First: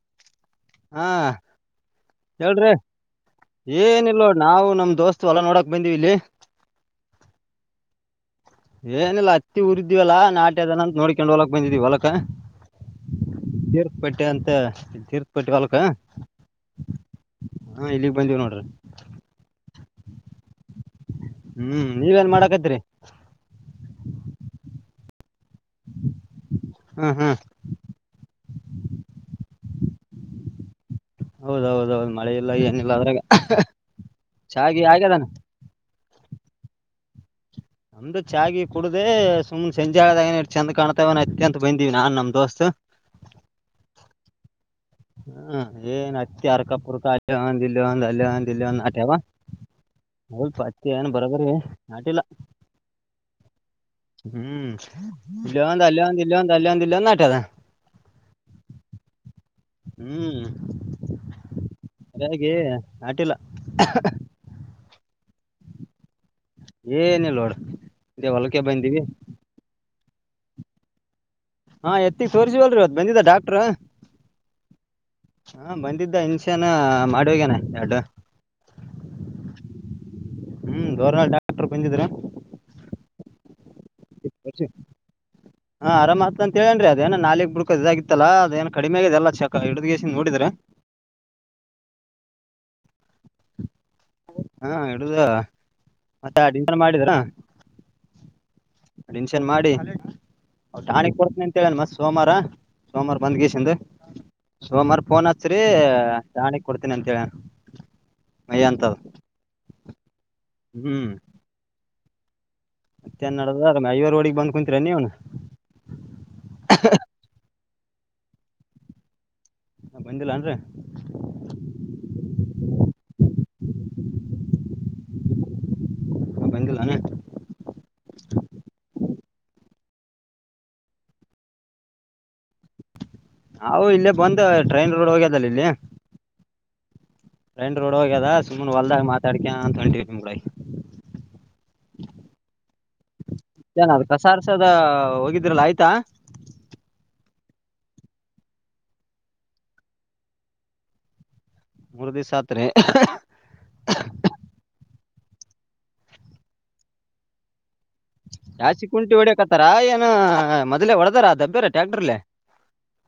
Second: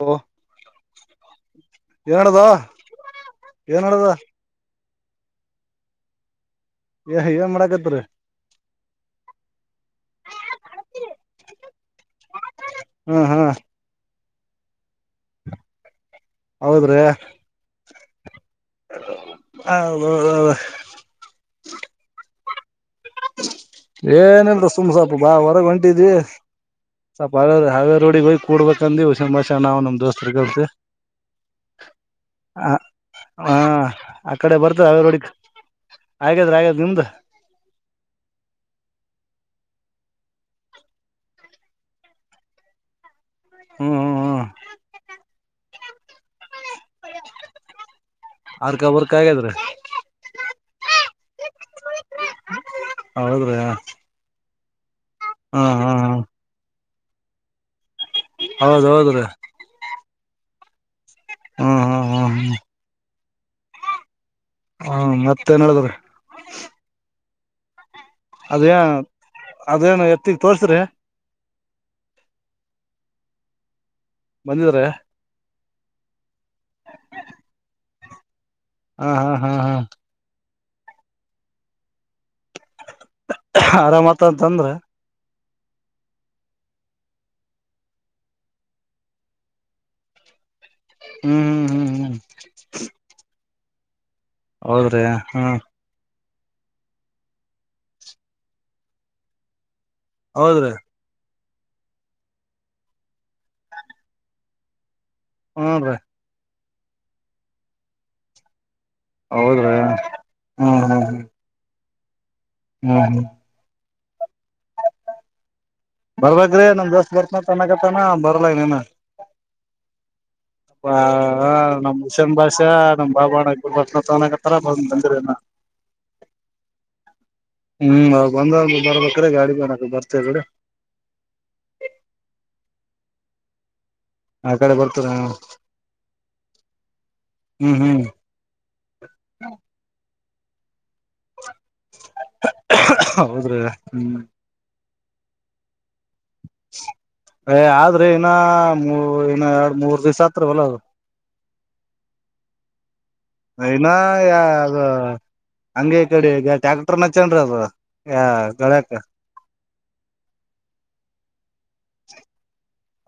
ಹೋ ಹಾ ಹೇಳ್ರಿ ಏನಡದ ಏನಲ್ ನಾವು ನಮ್ದ ದೋಸ್ತ್ ಎಲ್ಲ ನೋಡಕ್ ಬಂದೀವ ಇಲ್ಲಿ ಏ ಏನ್ ಮಾಡಾಕತ್ ರಿ ಏನಿಲ್ಲ ಉರಿದ್ವಲ್ಲಾ ನಾಟ್ಯ ಅದನಂತ ನೋಡ್ಕೊಂಡು ಹೊಲಕ್ ಬಂದಿದ್ವಿ ಹೊಲಕರ್ ಹ್ಮ್ ಹ್ಮ್ ಟ್ಟೆ ಅಂತ ತೀರ್ಥಪಟ್ಟಿ ಬಾಾಲಕ ಹಾ ಹೌದ್ರಿ ಇಲ್ಲಿಗೆ ಬಂದೀವಿ ನೋಡ್ರಿ ಹ ಹ್ಮ್ ನೀವೇನ್ ಮಾಡಾಕತ್್ರರಿ ಏನಲ್ರ ಸುಮ್ ಸೊಪ ಬಾ ಹೊಂಟಿದ್ವಿ ಹ್ಮ್ ಸ್ವಪ ಹ್ಮ್ ಹಾವ ಹಾವೇ ರೋಡಿಗೆ ಹೋಗಿ ಕೂಡ್ಬೇಕಂದ ಹುಷಿನ ಭಾಷೆ ನಾವು ನಮ್ ದೋಸ್ತರ್ತಿವಿ ಹೌದೌದೌದು ಮಳೆ ಇಲ್ಲ ಏನಿಲ್ಲ ಅದ್ರಾಗ ಚಾಗಿೆ ಹಾಗೆ ಅದಾನ ಹಾಗಾದ್ರ ಆಾದ್ ನಿಮ್ದ ನಮ್ದು ಚಾಗಿ ಕುಡುದ ಸುಮ್ನೆ ಸಂಜೆ ಆದಾಗ ಚೆಂದ ಕಾಣ್ತವನ ಅತ್ಯ ಅಂತ ಬಂದಿವವಿ ನಾನ್ ನಮ್ ದೋಸ್ತ್ ಹ್ಮ್ ಹ್ಮ್ ಹ್ಮ್ ಹ್ಮ ಏನ್ ಅತ್ತ ಅರ್ಕಪುರ್ಕ ಆಟ ಒಂದ್ ಇಲ್ಲಿ ಒಂದ್ ಅಲ್ಲಿ ಒಂದ ಇಲ್ಲಿ ಒಂದ್ ಅರ್ಕ ಬರ್ಕ ಹಾಗಾದ್ರೆ ಆಟ್ಯವಾತ್ತ ಏನು ಬರಬರಿ ನಟಿಲ್ಲ ಹೌದ್ರಿ ಹ್ಮ್ ಹ್ಮ ಇಲ್ಲಾಂತ ಅಲ್ಲ ಇಲ್ಲಂತ ಅಲ್ಲಾ ಇಲ್ಲ ನಟದ ಹೌದ ಹೌದ್ರೀ ಹ್ಮ್ ಹ್ಮ್ ಹ್ಮ್ ಹ್ಮ್ ಸಾಗಿ ಆಟಿಲ್ಲ ಹ ಹಾ ಮತ್ತೇನ್ ಹೇಳಿದ್ರಿ ಏನ ಲೋಡ್ ಅದೇ ಅದೇನು ಮತ್ತಗ್ ತೋರ್ಸ್ರಿ ಹಾ ಎತ್ತಿ ತೋರ್ರಿಸವಲ್ರಿ ಅದ್ ಬಂದಿದ್ದ ಡಾಕ್ಟ್ರ ಬಂದಿದ್ರೆ ಹಾ ಬಂದಿದ್ದ ಹನ್ಸಾನ ಮಾಡುವಗನ ಎಡು ಹ್ಮ್ ಹ್ಮ್ ಹ್ಮ್ ಹ್ಮ್ ಹ್ಮ್ ಗೌರ್ನಾ ಡಾಕ್ಟರ್ ಬಂದಿದ್ರ ಆರಾಮತ ಅಂತಂದ್ರ ತೋರ್ಸಿ- ಹಾ ಆರಾಮ ಆತ್ತತ ಅಂತ ಹೇಳೇನ್ರಿ ಅದೇಏನ ನಾಲಿಕ್ ಬಿುಡ್ಕು ಇದಾಗಿತ್ತಲ್ಲ ಅದೇಏ ಕಡಿಮೆ ಆಿದೆ ಅಲ್ಲ ಚಕ ಹಡಿದಗೆಸ ನೋಡ್ರೆ ಹ್ಮ್ ಹ್ಮ್ ಹ್ಮ್ ಹ್ಮ್ ಹ್ಮ ಹೌದ್ರಿ ಹ್ಮ ಮತ್ತೆ ಅನ್ ಮಾಡರಾ ಅನ್ ಮಾಡಿ ಹೌದ್ರಿ ಹೌ ಾಣ ಕೊಡ ಮತ್ ಸೋಮವಾರ ಸೋಮವಾರ ಬಂದ್ ಗೀಸಿಂದ ಸೋಮವಾರ ೋನ್ ಅಚ್ರಿ ಹೂನ್ ರೀ ಜಾಣ ಕೊಡ್ತೀನ ಅಂತ ಹೇಳ ಮಯ ಅಂತ ಹೌದ್ರಾ ಹ್ಮ್ ಹ್ಮ್ ಹ್ಮ್ ಮತ್ತೆ ನಡದ ಮ್ವ್ರ ಹೋಡಗ್ ಬ್ ಕುಂತತ್ರ ನೀವ್ನು ಬರ್ಬ್ರೆ ನಮ ದೋಸ್ ಬರ್ತ ನ ಬರಲನನ ಬಂದಿಲ್ಲನ್ರಿ ನಮ ಹಷನ್ ಭಾಷೆ ನಮ್ ಬಾಬಾಣ್ಣಬರ್ ಬರ್ತನತಕತ್ತಾರ ಬ ಬಂದಿರನ ಬಂದಿಲ್ಲಾನ ಎಡೆ ಗಾಡಿ ಬಣಕ ಬರ್ತೇ ಬಿಡ ಅ ಇಲ್ಲೇ ಬಂದು ಕಡೆ ಟ್ರೈನ್ ಬರ್ತಾರ ರೋಡ್ ಹೋಗ್ಯದಲ್ಲ ಇಲ್ಲಿ ಹ್ಮ್ ಟ್ರೈನ್ ರೋಡ್ ಹ್ಮ್ ಹೋಗ್ಯದ ಸುಮ್ಮ್ನೆ ಹೊಲ್ದಾಗ ಮಾತಾಡ್ಕ ಅಂತ ಹೊಂಟಿವವಿ ತಿಗಳ [inaudible] ಹ್ಮ್ ಕಸ ಆರ್ಸೋದು ಹೋಗಿದ್ರಲ್ಲ ಆಯ್ತಾ ಏ ಆದ್ರೆ ಇನ್ನ ಮೂ ಇನ್ನ ಎರಡು ಮೂರ್ ದಿವಸ ಹತ್ರವಲ್ಲ ಅದು ಮೂರು ದಿವಸತ್ರಿ ಇನ ಯ ಅದು ಹಂಗಗೆ ಈ ಕಡೆ ಈಗ ಟ್ಯಾಕ್ಟರ್ ನಚ ರಿ ಅದ್ರ ಜಾಚಿ ಕುಂಟಿ ಹೊಡಕತ್ತಾರ ಏನ್ ಹ ಮೊದ್ಲೇ ಒಡದಾರ ದಬ್ಬರ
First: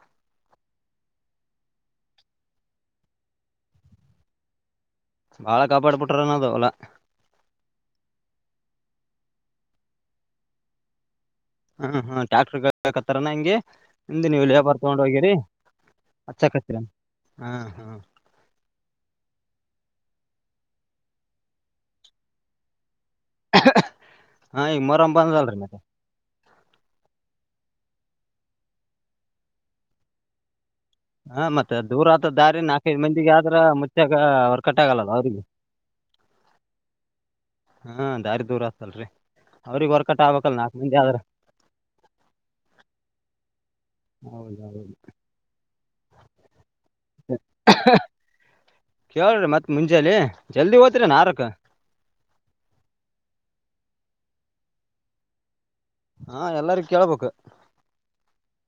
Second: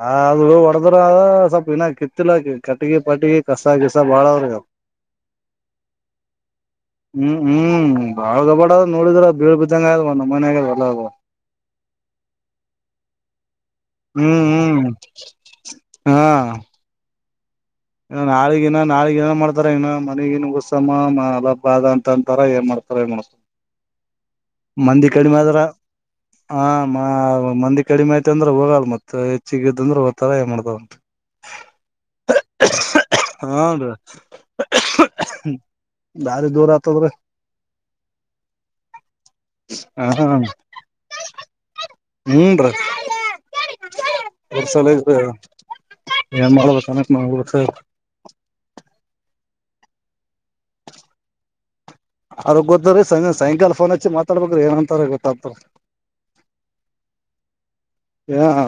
ಹಾ ಅದು ಉಡದುರ ಸಪಿನ ಕಿತ್ತಲ ಕಟಗಿ ಪಟಗಿ ಕಸ ಕಿಸ ಬಾಳ ಅವ್ರ ಬಹಳ ಕಾಪಾಡ ಪಟರಾನ ಅದ ಅವಲಾ ಹ್ಮ್ ಹ್ಮ್ ಬಾಳ್ ಗಬಡ್ ನೋಡಿದ್ರ ಬೀಳ್ ಬಿದ್ದಂಗ ಆ ಒಂದಮ್ಮ ಮನೆ ಆಗ ಎಲ್ಲ ಹ್ಮ್ ಹ್ಮ ಟ್ಯಾಕ್ಟರ್ ಕತ್ತಾರನಾ ಹಂಗೆ ನಿಮ್ದ ಹ್ಮ್ ನೀವ ಇಲ್ಲಿ ಬರ್ ಹ್ಮ್ ತಗೊಂಡ್ ಹೋಗಿರಿ ಹಚ್ಚಾಕತೀರಿ ಇ ನಾಲಗ ನಾಳಗ್ ಏನ ಮಾಡ್ತಾರ ನ ಮನೆಗಗತ್ಸ ಅಲ ಬಾದ ಅಂತ ಅಂತಾರ ಏನ್ ಮಾಡ್ತ ಹಾ ಈಗ ಮಂದಿ ಮೊರಂ ಕಡಿಮೆ ಬಂದದಲ್ರಿ ಆದ್ರ ಮತ್ತೆ ಹಾ ಮಂದಿ ಕಡಿಮೆ ಆಐತೆ ಅಂದ್ರೆ ಹೋಗಲ್ ಮತ್ತೆ ಹೆಚ್ಚಿಗೆ ಇದದ ಅಂದ್ರೆ ಹೋಗತಾರ ಏನ್ ಮಾಡ್ತಾವಂ ಹಾ ಮತ್ತೆ ದೂರ ಮ ದಾರಿ ನಾಲ್ಕೈದು ಮಂದಿಗೆ ಆದ್ರ ಹಾನ್ರಿ ಮುಚ್ಚ್ಯಾಗ ಹೊರ್ಕಟ್ ಆಗಲ್ಲಲ್ಲ ಅವ್ರಿಗೆ ದಾರಿ ದೂರ ಆತದ್ರಿ ಹಾ ದಾರಿ ದೂರ ಆಗ್ತಲ್ರಿ ಅವ್ರಗ್ ಹೊರ್ಕಟ ಹ ಆಗ್ಲ್ ನಾಕ ಮಂದಿ ಆದ್ರ ಹೌದೌದ್ ಹೊರ್ಸಲ ಇದ ಒತ ಕ್ರಿ ಮತ್ ಮುಂಜಾಲ ಜಲ್ದಿ ಓತ್ರಿ ನಾರಕ ಅವ್ರ ಗೊತ್ತ್ರೀ ಸಾಯಂಕಾಲ ಫೋನ್ ಹಚ್ಚಿ ಮಾತಾಡ್ಬೇಕ್ರಿ ಏನ್ಂತಾರ ಗೊತ್ತಾಗ್ತ ಹಾ ಎಲ್ಲಾರ ಕೇಳಬೇಕ್ ಹ ಹ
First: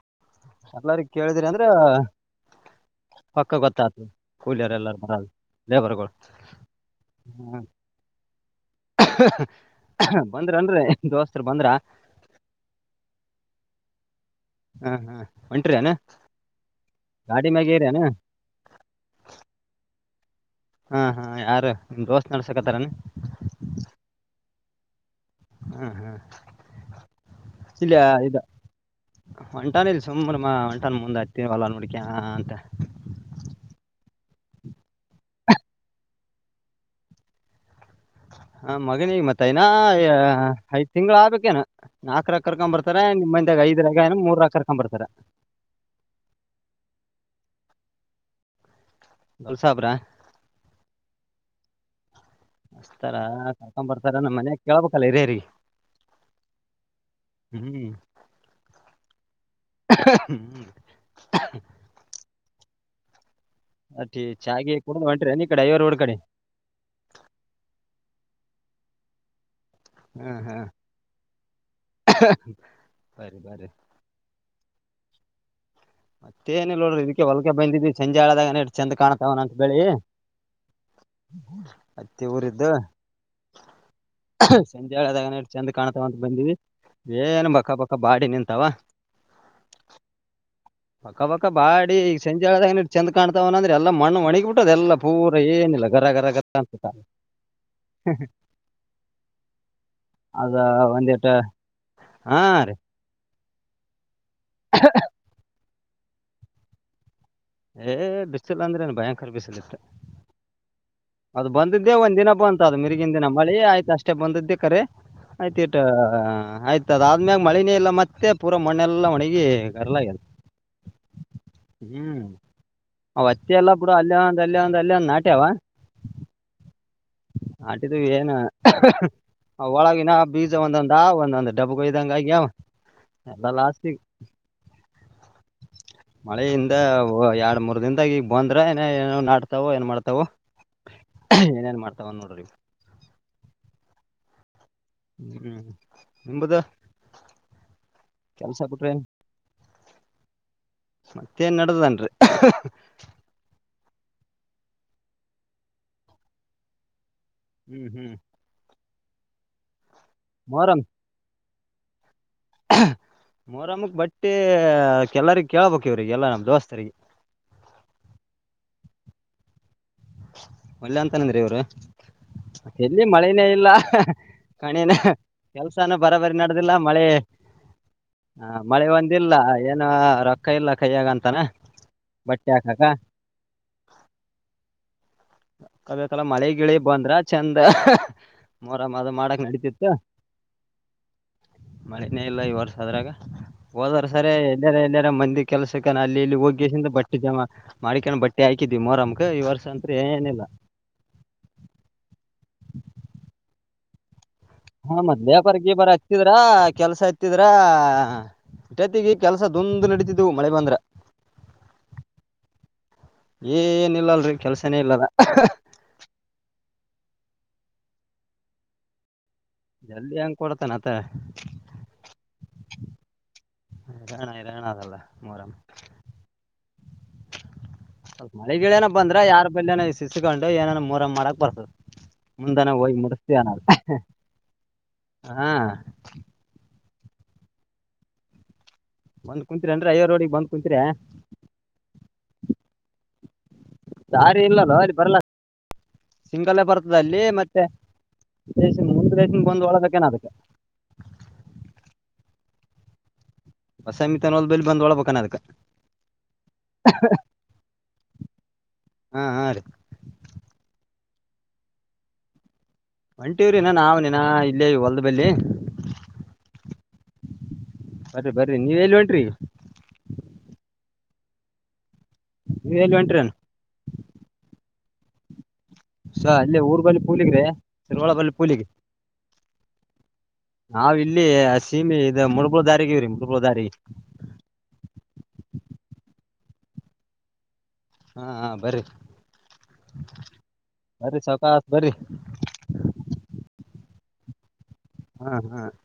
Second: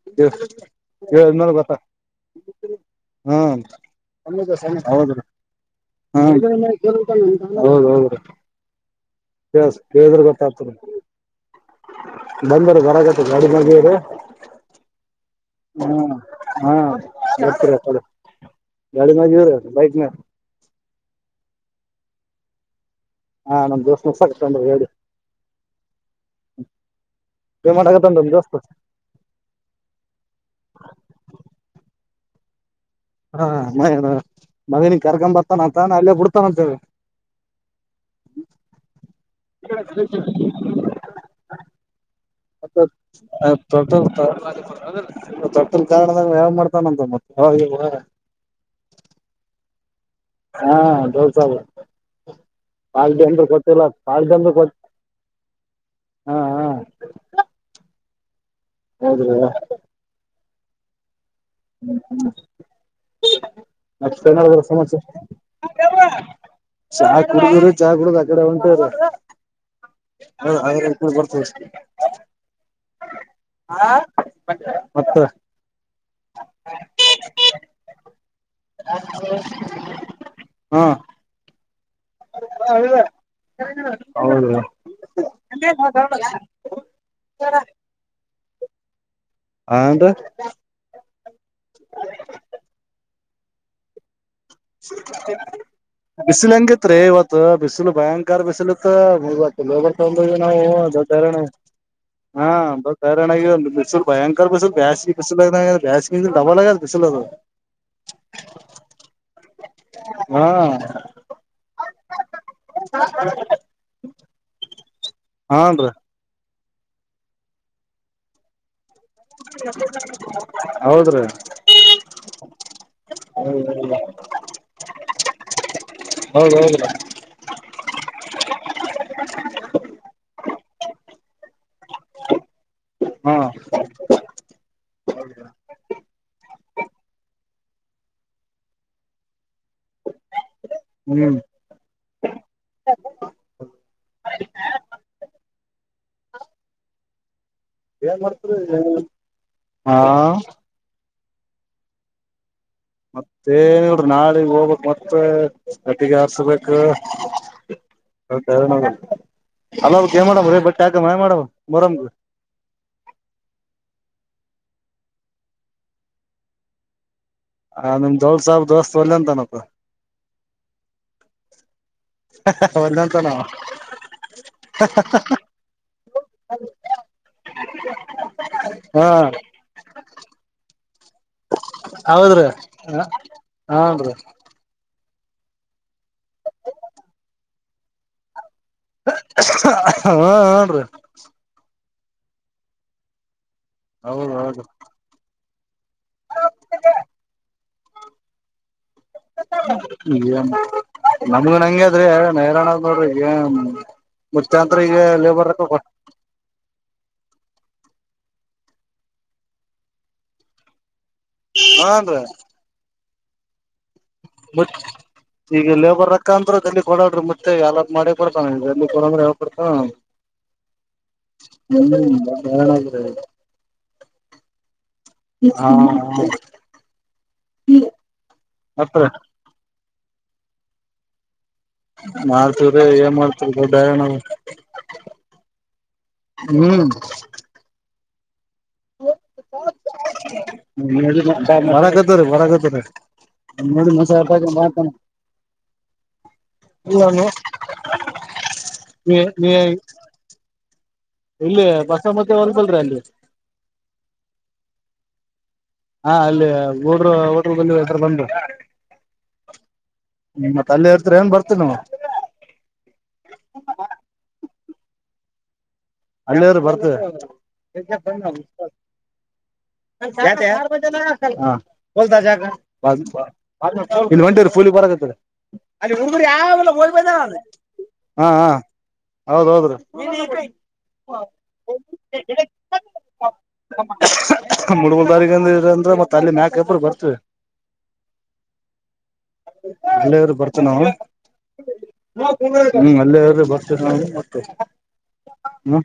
[unintelligible] ಎಲ್ಲಾರಿಗೂ ಹೇಳಿದ ಕೇಳಿದ್ರಿ ಮೇಲೆ ಅಂದ್ರ ಗೊತ್ತ ಪಕ್ಕ ಆಗುತ್ತ ಗೊತ್ತಾಗ್ತದ ಕೂಲಿಯರ್ ಹ್ಮ ಎಲ್ಲಾರು ಹೌದ ಬರಾದು ಗಳು ಹ ಹೌದ ಹೌದ್ರಿ ಹೇಳಿದ್ರ ಗೊತ್ತಾಗ್ತ ಬಂದ್ರನ್ರಿ ದೋಸ್ತರು ಬಂದ್ರ ಬಂದರ ಬರಕ ದೆ [unintelligible] ಹ್ಮ್ ಹ್ಮ್ ಹ್ಮ್ ಹಾ ಗಾಡಿ ಮ್ಯಾಗ ಬರ್ತೀರಾ ಕೊ ಏರ್ಯಾನ ಗಾಡಿ ಮೇಲೆ ಇವಿ ಬೈಕ್ ಮೇಲ್ ಹಾ ಹಾ ಯಾರು ನಿಮ್ಮ ದೋಸ್ತ ನಡಸಕತ್ತಾರನ ಹಾ ನಮ್ಮ ದೋಸ್ತ್ ನಡಸಕ್ ಅತ್ತಾನ್ ಹೇಳ ಹ್ಮ್ ಹ್ಮ್ ಏನ್ ಇಲ್ಲಿ ಮಾಡಕತ್ತಾನ್ ನಮ್ ಇದು ದೋಸ್ತ್ ಒಂಟಾನ ಇಲ್ಲಿ ಸುಮ್ಮನ ಮಾ ಒಂಟನ್ ಮುಂದೆ ಹತೀವಲ್ಲ ನೋಡಕಂತ ಹಾ ಅಂತ ಹಾ ಮ ಮಗನ ಕರಕೊಂಡು ಬರ್ತಾನ ಅಂತಾನ ಅಲ್ಲೇ ಬಿಡ್ತಾನಂತೇವೆ ಹ ಮಗನಿಗೆ ಮತ್ತ ನಾ ಐದ ತಿಂಗಳು ಆಗಬೇಕನ ನಾಕರಕ್ಕ ಮತ್ತ ತೊಟ ಕರ್ಕೊಂಡ್ ಬರ್ತಾರ ತೊಟ್ಟಲ್ ಕಾರಣದ ಮಾಡ್ತಾನಂತ ಮತ್ತೆ ದೌಲ್ ಸಾಬ್ರ ಹಾ ದೌಲ ಸಾಬ್ರ ಹಷ್ಟತಾರ ಕರಕೊಂಡ್ ಬರ್ತಾರ ಪಾಲ್ಟಿ ನಮ್ಮ ಅಂದ್ರ ಮನ್ಯಾಗ ಗೊತ್ತ ಕೇಳಬೇಕ್ ಹಿರಿಯರಗೆ ಹಾ ಹಾ ಹ್ಮ್ ಹೌದ ಹ್ಮ ಹ್ಮ್ ಹ್ಮ್ ಒಟ್ಟ ಚಾ ಅಷ್ಟ್ರ ಗಿ ಸಮಸ್ಯೆ ಕುಡ್ದ್ ಹೊಂಟ್ರೇನ್ ಈ ಕಡೆ ಕಡೆ ಚಾ ಕುಡರು ಚಾ ಕುಡುದ ಹೊಂಟಿವಿ ರಿ ಹಾ ಆ ಬರ್ತಷ್ಟ ಬರ್ರಿ ಬರ್ರಿ ಹಾ ಮತ್ತ ಮತ್ತೆ ಏನಿಲ್ಲಾ ನೋಡ್ರಿ ಇದಕ್ಕೆ ಹೊಲಕ ಬಂದಿದ್ವಿ ಸಂಜೆ ಆದಾಗ ಚಂದ ಕಾಣತಾವನ ಅಂತ ಬೆಳಿ ಹಾ ಹತ್ತಿ ಊರಿದ್ದು ಹೌದ್ರಿ ಸಂಜೆದಾಗ ಚೆಂದ ಕಾಣ್ತಾವಂತ ಬಂದಿವವಿ ಏನು ಬಕ್ಕ ಬಕ್ಕ ಬಾಡಿ ನಿಂತಾವ ಹಾನ್ರಿ ಬಕ್ಕ ಬಕ್ಕ ಬಾಡಿ ಸಂಜಿ ಹೇಳೆದಗನು ಚೆಂದ ಕಾಣತವ್ ಅಂದ್ರೆ ಎಲ್ಲ ಮಣ್ಣ ಒಣಿಗೀ ಬಿಸಿಲು ಅನ್ಸುತ್ತ ಹೆಂಗಿತ್ರಿ ಇವತ್ತು ಬಿಸಿಲು ಭಯಂಕರ ಬಿಸಿಲು ಇತ್ ಇವತ್ತು ಲೇರ್ ತ ಅದ ನಾವು ದೊಡ್ದ ಒಂದಿಟ ಹಾ ರೀ ಹರಯಣ ಆಗಿವಿ ಬಿಸಿಲ ಭಯಂಕರ ಬಿಸಲ್ ಬ್ಯಾಸಗಿ ಬಿಸಲ್ಲ ಆದಂಗ ಆಗೇದ ಬ್ಯಾಸಗಿ ಡಬ್ಬಲ್ ಆಗೇದ ಬೀಸಲ ಅದು ಏ ಬಿಸಲ್ಲ ಅಂದ್ರೇ ಏನ್ ಭಯಂಕರ ಬಿಸಿಲ ಇದೆ ಹಾ ಅದು ಬಂದದ್ದೇ ಒಂದ್ಿನ ಬಂತ ಅದು ಮಿರಿಗಿನ ದಿನ ಮಳೆ ಆಯ್ತು ಅಷ್ಟೇ ಬಂದದ್ದೇ ಕ ಆಯ್ತು ಇಟ್ಟ ಹಾನ್ರಿ ಆಯ್ತ ಇದ ಆದ್ಮ್ಯಾಗ ಮಳೇ ಇಲ್ಲ ಮತ್ತೆ ಪೂರ ಮ್ಣೆಲ್ಲ ಒಣಗಿ ಕರಲಗಲ್ಲ ಹೌದ್ರಿ ಹ್ಮ್ ಅತ್ತಿ ಎಲ್ಲ ಬುಡ್ದು ಅಲ್ಲಿೇ ಒಂದ ಅಲ್ಲಿ ಒಂದ ಅಲ್ಲಿ ಒಂದು ನಾಟ್ಯವ ಹೌದೌದ್ರಿ ಆಟಿದ್ದು ಏನು ಒಳಾಗಿನ ಬೀಜ ಒಂದೊಂದ ಆ ಒಂದಂದು ಡಬ್ಬು ಇದ್ದಂಗ ಆಗ್ಯ ಹಾ ಎಲ್ಲ ಲಾಸ್ತಿ ಮಳೆಯಿಂದ ಎರಡ್ ಮೂರ್ ದನ್ದಾಗಿ ಈಗ ಬಂದ್ರ ಏನ್ ಏನ್ ನಡ್ತಾವ ಏನ್ ಮಾಡ್ತಾವ ಹ್ಮ್ ಏನನು ಮಾಡರ್ತ ಬಂದುಡರರು ಹ್ಮ್ ಹ್ಮ್ ನಿಂಬದ ಏನ್ ಮಾಡ್ತಿದಿ ಹಾ ಮತ್ತೇನ್ ನಡದನ್ರಿ ಮತ್ತೇ ಏನಿಲ್ರಿ ನಾಳಿಗ್ ಹೋಗ್ಬಕ್ ಮತ್ತೆ ಗಟ್ಟಿಗೆ ಆರ್ಸ್ಬೇಕ ಹ್ಮ್ ಹ್ಮ್ ಹೌದರ ನ ಅಲ ಅವ್ರ ಏ ಮಾಡವ ರೇ ಬಟ್ಟ ಆಕ ಮಾಡ್ ಮೊರಾಮ್ ಮೊರಮ್ಮಕ್ ಬಟ್ಟೆ ಕೆಲ್ಲರಿಗೆ ಕೇೇಳಬೇಕ ಇವ್ರರಿಗೆ ಎಲ್ಲ ನಮ್ಮ ದೋಸ್ತರಿಗೆ ಆ ನಿಮ್ ದೋಳಸ ದೋಸ್ತ್ ಒಲ್ಲ ಅಂತನಪ್ಪ ವಲ್ಯ ಅಂತನಂದ್ರಿ ಇವರು ಒಲ್ಲೆ ಎಲ್ಲಿ ಅಂತಾನ ಮಳೆನೇ ಇಲ್ಲ ಕಣಿನ ಕೆಲ್ಸಾನ ಬರಬರಿ ನಡೆದಿಲ್ಲ ಮಳೆ ಆ ಮಳೆ ಹಾ ಒಂದಿಲ್ಲ ಏನ ರೊಕ್ಕ ಇಲ್ಲ ಕಯ್ಯಾಗ ಅಂತಾನ ಹೌದ್ರಿ ಬಟ್ಟೆ ಹಾಕಾಗ ಹಾನ್ರಿ ಕದಕಲ ಮಳೆಗಿಳಿ ಬಂದ್ರ ಚಂದ ಮೊಹರಂ ಅದು ಮಾಡಕ್ ನಡಿತಿತ್ತು ಹಾ ಹನ್ರಿೀ ಮಳೆನೇ ಇಲ್ಲ ಈ ವರ್ಷ ಅದ್ರಾಗ ಹೋದಾರ ಹೌದ ಸರಿ ಹೌದು ಎಲ್ಲ ಎಲ್ಲಾರ ಮಂದಿ ಕೆಲಸಕನ ಅಲ್ಲಿ ಇಲ್ಲಿ ಹೋಗಿಸಿಂದ ಬಟ್ಟೆ ಜಮಾ ಮಾಡ್ಿಕೊಂಡ್ ಬಟ್ಟೆ ಹಾಕಿದ್ವಿ ಮೋರಮ್ ಕ್ ನ್ ನಮಗ ನಂಗಗೆ ಅದ್ರಿ ನೈರಾಣ ನೋಡ್ರಿ ಏನ್ ಮುತ್ಯಂತ್ರ ಹಾ ಈಗ ಮೊದ್ಲೇ ಲೇಬರ್ ರೊಕ್ಕ ಹೊರ್ಗಿ ಕೊಟ್ ಬರ ಹತ್ತಿದ್ರ ಕೆಲ್ಸ ಹತ್ತಿದ್ರ ಜತಿಗೆ ಕೆಲಸ ೊಂದು್ ನಡೀತಿದ್ದವು ಮಳೆ ಬಂದ್ರ ಹಾನ್ೀ ಏಏ ನಿಲ್ಲಲ್ಲ ಮ ಈಗ ಲೇಬರ್ ರೊಕ್ಕ ಅಂದ್ರೆ ಅಲ್ಲಿ ಕೊಡ್ರಿ ಮತ್ತೆ ಯಲ್ಲ ಮಾಡಿ ಕೊಡ್ತಾನ ಎಲ್ಲಿ ಕೊ್ರ ಜಲ್ದಿ ಹೆಂಗ್ ಕೊಡ್ತಾನ ಆತ [unintelligible] ಹ್ಮ ಣ ರಣ ಅಲ್ಲ ಹಾ ಸ್ಲ್ಪ ಮಳೆಗಿಳೇನ ಮತ್ರಿ ಬಂದ್ರ ಯಾರ ಬಲ್ನ ಸಿಸ್ಕು ಏನ ಮೂರ ಮಾಡಕಕ್ ಬರ ಮಾಡ್ತವ್ರ ಏನ್ ಮಾಡ್ತರ ದೊಡ್ಡಣ ಹಾ ಹ್ಮ್ ಬಂದ್ ಕುತ್ರಿ ಅನ್್ರೀ ಐವರ್ ರಡಗ್ ಬಂದ್ ಕುಂತರ ರ ಬರಾಗತ ರ ದಾರಿ ಇಲ್ಲಲ್ಲೋ ಅಲ್ಲಿ ಬರಲ್ಲ ಸಿಂಗಲ್ಲೇ ಬರ್ತದೆ ಅಲ್ಲಿ ಮತ್ತೆ ದೇಶ ಮುಂದ ದೇಶನ್ ಬಂದು ಹೊಳದೇನ ಅದಕ್ಕೆ ಇಲ್ಲ ಬಸ ಮತ್ತೆ ಹೊರ್ಗಲ್ರೀ ಅಲ್ಲಿ ಬಸಮಿತನ್ನೋಲ್ ಬೆ ಬಂದ ಹೊಳಳ್ಬೇಕಾನ ಅದಕ್ ಹಾ ಅಲ್ಲಿ ಡ್ ಬಂದರು ಹಾ ಹಾ ರೀ ಮತ್ತ ಅಲ್ಲಿ ನ್ ಬರ್ತೇ ನ ಒಂಟಿಯ್ರನ ನಾವನನಾ ಇಲ್ಲೇ ಹೊಲ್ದಬಲ್ಲಿಿ ಹಳ್ಳಿಯ್ರ ಬರ್ತ ಬರ್ರಿ ಬರ್ರಿ ನೀವ್ ಎಲ್ಲಿ ಹೊಂಟ್ರಿ? ಹಾ ನೀವ್ ಎಲ್ಲಿ ಬಲ್ತಕ ಹೊಂಟ್ರೇನ್ ಇ ಒಂಟ ಫಲ್ ಬರ [inaudible] [inaudible] ಅಲ್ಲಿ ಹಡುರು ಸ ಅಲ್ಲಿ ಯಾವೆಲ್ಲ ಊರ್ ಹದ ಬಲ್ಲಿ ಪೂಲಿಗ್ರಿ ತಿರುವಳ ಬ ಹಾ ಬಲ್ಲಿ ಪೂಲಿಗೆ ಹೌದ್ೌದ್ರೀ ನಾವ್ ಇಲ್ಲಿ ಸೀಮಿ ಇದ ಮುಳಬುಳ ದಾರಿಗಿವ್ರಿ ಮುಳಬುಳ ದಾರಿ ಮುಡ್ಗಲ್ ತಾರೀಕಂದ ಅಂದ್ರೆ ಮತ್ತ ಅಲ್ಲಿ ಮ್ಯಾ ಗಬ್ಬರು ಬರ್ತವಿ ಹಾ ಹಾ ಬರ್ರಿ ಅಲ್ಲೇವ್ರ ಬರ್ತೇ ನಾವ ಬರ್ರಿ ಸಾವಕಾಸ್ ಬರ್ರಿ ಹ್ಮ ಅಲ್ಲಿೇವ್ರ ಬರ್ತೇನೆ ನ [inaudible] [inaudible] ಹಾ ಹಾ ಹ್ಮ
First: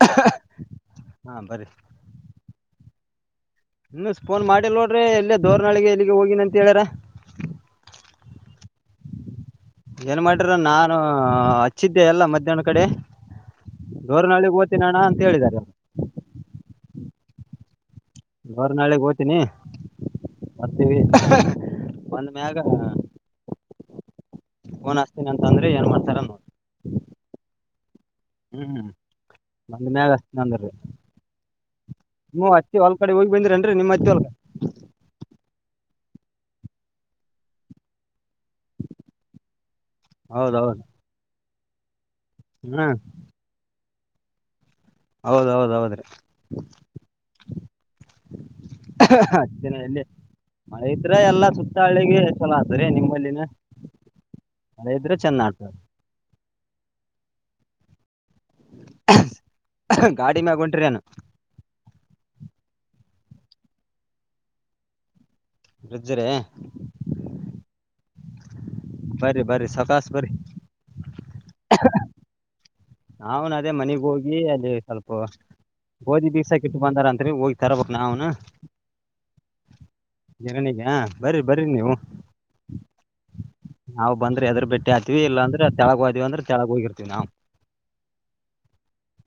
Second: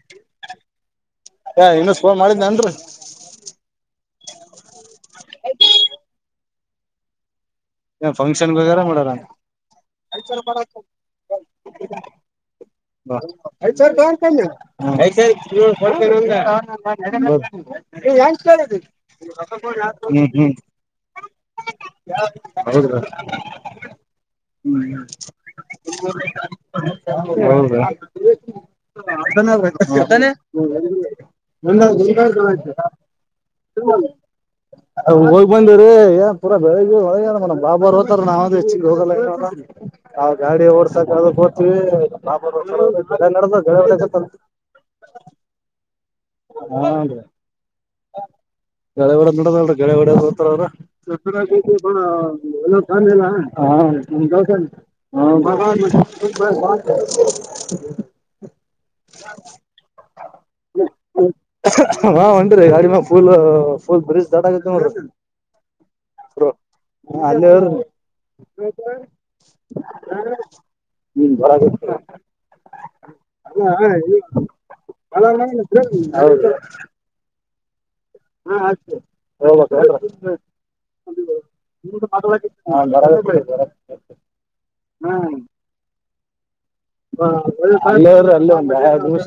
ಹಾ ಬರ್ರಿ ಇನ್ನ ಸ್ೋಲ್ ಮಾಡಿದ್ದನ ಅನ್ರಿ ಇನ್ನು ಫೋನ್ ಮಾಡಿಿಲ್ಲ ನೋಡ್ರಿ ಎಲ್ಲ ದೋರ್ನಾಳಗೆ ಎಲ್ಲಿಗೆ ಹೋಗಿ ನ ೇಳರ ಫಂಕ್ಷನ್ ಬರ ಮಾಡ ಏನ್ ಮಾಡ್ಯಾರ ನಾನು ಹಚ್ಚಿದ್ದೆ ಎಲ್ಲ ಮಧ್ಯಾಹ್ನ ಕಡೆ ಹ ಹೆಂಗ ದೋರ್ನಾಳಿಗ್ ಹೋತಿನಿ ಅಣ್ಣ ಅಂತ ಹೇಳಿದಾರೆ ಕೇಳಿದ್ದ ದೋರ್ನಾಳಿಗ್ ಹೋತಿನಿ ಹ್ಮ್ ಹ್ಮ್ ಬರ್ತೀವಿ ಬಂದ್ ಮ್ಯಾಗ ಹೌದ್ರ ಹ್ಮ ಫೋನ್ ಹಚ್ತೀನಿ ಅಂತ ಅಂದ್ರಿ ಏನ್ ಮಾಡ್ತಾರ ನೋಡ್ ಹೌದಾ ಹ್ಮ್ ಬಂದ್ ಮ್ಯಾಗ ಹಚ್ತೀನಿ ಅಂದ್ರಿ ನೀವು ಹತ್ತಿ ಹೊಲ್ ಕಡೆ ಹೋಗಿ ಬಂದ್ರೇನ್ರಿ ನಿಮ್ ಹತ್ತಿ ಹೊಲ್ಕ ಹೋಗಿ ಬಂದವ್ರೀ ಪರ ಬೆಳಗ್ಗೆ ಒಳಗ ಬಾಬರು ನಾವ ಹೆಚ್ಚಿಗೆ ಹೋಗಲ್ಲ್ ಗಾಡಿ ಹೌದೌದು ಓಡ್ಸಕ್ [inaudible] [unintelligible] [unintelligible] ಹೌದೌದ್ದ್ರಿ ಎಲ್ಲಿ ಮಳೆ ಇದ್ರ ಎಲ್ಲಾ ಸುತ್ತ ಹಳ್ಳಿಗೆ ಚಲೋ ಆತದ್ರಿ ನಿಮ್ಮಲ್ಲಿನ ಮಳೆ ಇದ್ರ ಚಂದ ಆತದ [unintelligible] [inaudible] ಗಾಡಿ ಮ್ಯಾಗ ಹೊಂಟ್ರಿ ನಾನು ಹಾ್ ಹೊನ್ರಿ ಗಾಡಿ ಮ ಫುಲ್ ಫುಲ್ ಬ್ರಿಜ್ ದಾಟ ಆಗತ್ತ ನ ಬ್ರಿಡ್ಜ್ ರೀ ಹ ಅ ಬರಿ ಬರಿ ಸಾಕಾಶ ಬರಿ ಅವ್ನ್ ಅದೇ ಮನೆಗ್ ಹೋಗಿ ಅಲ್ಲಿ ಸ್ವಲ್ಪ ಗೋಧಿ ಬೀಸಾಕ್ ಇಟ್ಟು ಬಂದಾರಂತ್ರಿ ಹೋಗಿ ಹ ತರಬೇಕ್ ನಾವುನು ಹೌದು ಗಿರಣಿಗೆ ಬರ್ರಿ ಹ ಬರ್ರಿ ನೀವು ಹ ನಾವು ಬಂದ್ರೆ ಎದ್ರ ಬೆಟ್ಟೆ ಹಾತತಿವಿ ಇಲ್ಲಾ ಅಂದ್ರೆ ತೆಳಗ ಹೋದೀವಿ ಅಂದ್ರೆ ತೆಳಗ ಹೋಗಿರ್ತಿವಿ ನಾವವು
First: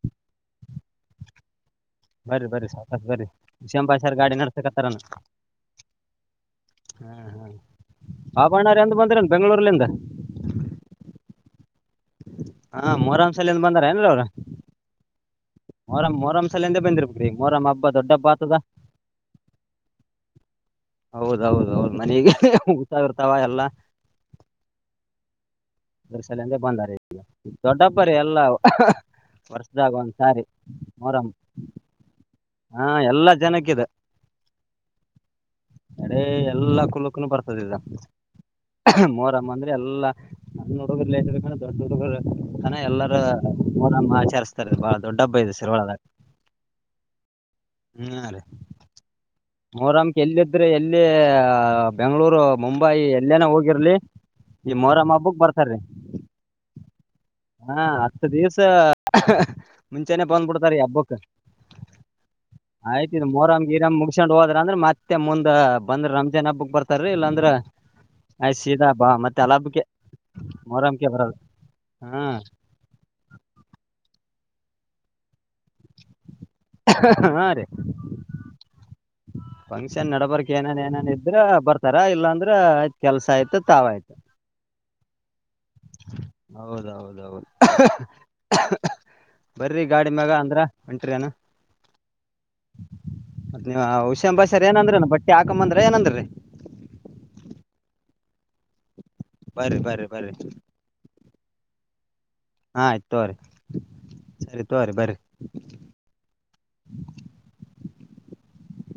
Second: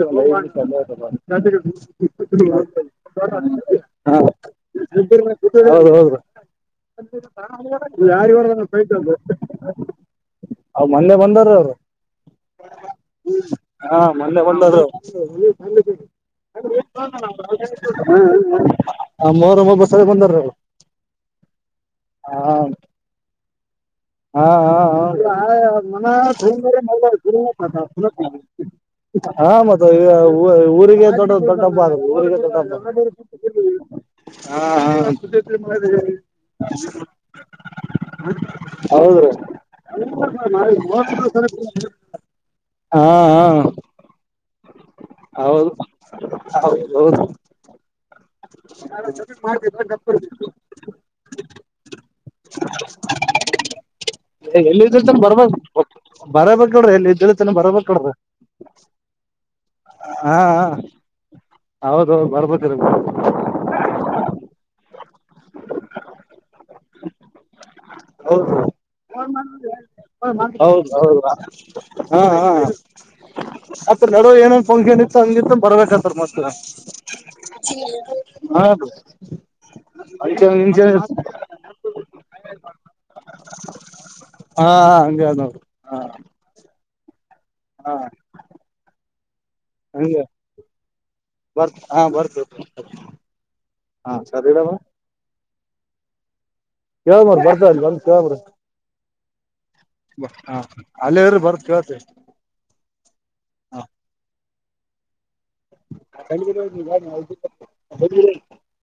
ಸಮಯ ಸಮ [unintelligible] ಬರ ಬರರಿ ಸಕಾಶ ಬರರಿ ವಿಷಂಬಷರ್ ಗಾಡಿ ನಡೆಸಕತ್ತಾರಾನ ಹೌದ್ ಹೌದ್ರಿ ಹಾ ಹಾ ಆಾ ಬ್ಣಾರಿ ಅಂತ ಬಂದಿರನ್ ಬೆಂಗಳೂರ್ಲಿಂದ ಅವ್ ಮೊನ್ನೆ ಬಂದಾರ ಹಾ ಮೊಹರಂ ಸಲಿಂದ ಬಂದಾರ ಏನ್ರಿ ಅವ್ರ [unintelligible] ಮೋರಂಲಿಂದೆ ಬಂದಿರ ಬಿವಿರಿ ಮೋರಂ ಹಬ್ಬ ದೊಡ್ಡ ಹಬ್ಬಾತದ ಮೂರಮ್ ಹಬ್ಬ ಸರಿ ಬಂದಾರ ಅವ್ರು ಹೌದ್ದ ಹೌದು್ ಮನಗೆ ಹುಸಾಗಿ ಇರ್ತಾವ ಎಲ್ಲ [unintelligible] ಹಾ ಹಾ ಹಾ ಆಫ್ ಇದ್ರ ಸಲಿಂದೆ ಬಂದಾರ ಈಗ ದೊಡ್ಡಪ್ಪ ರೀ ಎಲ್ಲ ಹ ಮಗ ವರ್ಷದಾಗ ಒಂದ್ ಸಾರಿ ಊರಿಗೆ ಮೊಹರಂ ದೊಡ್ಡ ದೊಡ್ಡಬ ಹಾ ಎಲ್ಲಾ ಜನಕ್ಕಿದ ಎಡೇ ಎಲ್ಲಾ [unintelligible] ಮೋರಮ್ಮ ಅಂದ್ರೆ ಎಲ್ಲಾ ನಾನು ಹುಡುಗರ್ಲೇಬೇಕ ದೊಡ್ಡ ಹುಡುಗರು ತಾನ ಹಾ ಎಲ್ಲಾರ ಹಾ ಮೋಲಮ್ಮ ಆಚರಿಸ್ತ ಇ ಬಹಳ ದೊಡ್ಡ ಹಬ್ಬ ಇದೆ ಹೌದು ಸರ್ ಒಳದಾಗ ಹೌದೌದು [unintelligible] ಮೋರಮ್ಮಗೆ ಎಲ್ಲಿದ್ರಿ ಎಲ್ಲಿ ಬೆಂಗಗಳೂರು ಮುಂಬೈಿ ಎಲ್ಲೇನೆ ಹೋಗಿರ್ಲಿ ಈ ಮೋರಮ್ಮ ಎಲ್ಲಿದ್ದಿರ್ತಾನ ಹಬ್ಬಕ್ ಬರ್ತಾರೀ ಳಿತನ ಬರ್ಬ ಕೊಡುದ ಮುಂಚೆನೆ ಹಾ ಬಂದ್ಬಿಡ್ತಾರ ಈ ಹಬ್ಬಕ್ ಹೌದುದು ಬರ್ಬಿರಬೇಕ ಮೋರಾಮ್ ಗಿ ರಾಮ್ ಮುಗಸೊಂಡ್ ಹೋದ್ರ ಅಂದ್ರ ಮತ್ತೆ ಮುಂದ ಬಂದ್ರ ರಂಜಾನ್ ಹಬ್ಬಕ್ ಬರ್ತಾರೀ ಇಲ್ಲಾಂದ್ರ ಹೌದು ಆಯ್ ಸೀದಾ ಹಬ್ಬಾ ಮತ್ತೆ ಅಲಬ್ಕ ಹೌದ್ ಮೋರಂಬಕ ಹೌದು ಬರದು ಹಾ ಹಾ ಅ ಏನೊನ್ ಫಂಕ್ಷನ್ ಇತ್ತು ಹಂಗಿ ಬರ್ಬೇಕು ರ್ಮಸ್ತ ಹಾ ರೀ ಹೌದು. ಫಂಕ್ಷನ್ ನಡಬರ್ಕ್ ಏನನ್ ಏನನ್ ಇದ್ರ ಬರ್ತಾರ ಇಲ್ಲಾಂದ್ರ ಆಯ್ತ್ ಕೆಲ್ಸ ಆಯ್ತ ತಾವ ಆಯ್ತ. ಹಾ ಹಂಗೆ ಅದ ನೋಡ್ರಿ ಹಾ ಹೌದ ಹೌದೌದು ಹಾ ಬರಿ ಗಾಡಿ ಹಂಗೆ ಮ್ಯಾಗ ಅಂದ್ರ ಹೊಂಟ್ರಿ ಏನು ಬರ್ತ್ ಹಾ ಬರ್ತೇವ್ರಿ ಮ ನೀ ಹಾ ಸರಿ ಹುಷಿಂಬಾಷರ್ ಇಡಮ್ಮ ಏನಂದ್ರ ಬಟ್ಟಿ ಹಾಕಂಬಂದ್ರ ಏನಂದ್ರಿ. ಅ. ಕಾಮ್ರ ಬರ್ ಬಂದು ಕಾಮ್ರ ಬರ್ರಿ ಬರ್ರಿ ಬರ್ರಿ ಹ ಅಲ್ಲಿ ಫರ್ ಕತ ಹಾ ಆಯ್ತು ತೋರಿ ಸರಿ ತೋರಿ ಬನ್್ರರಿ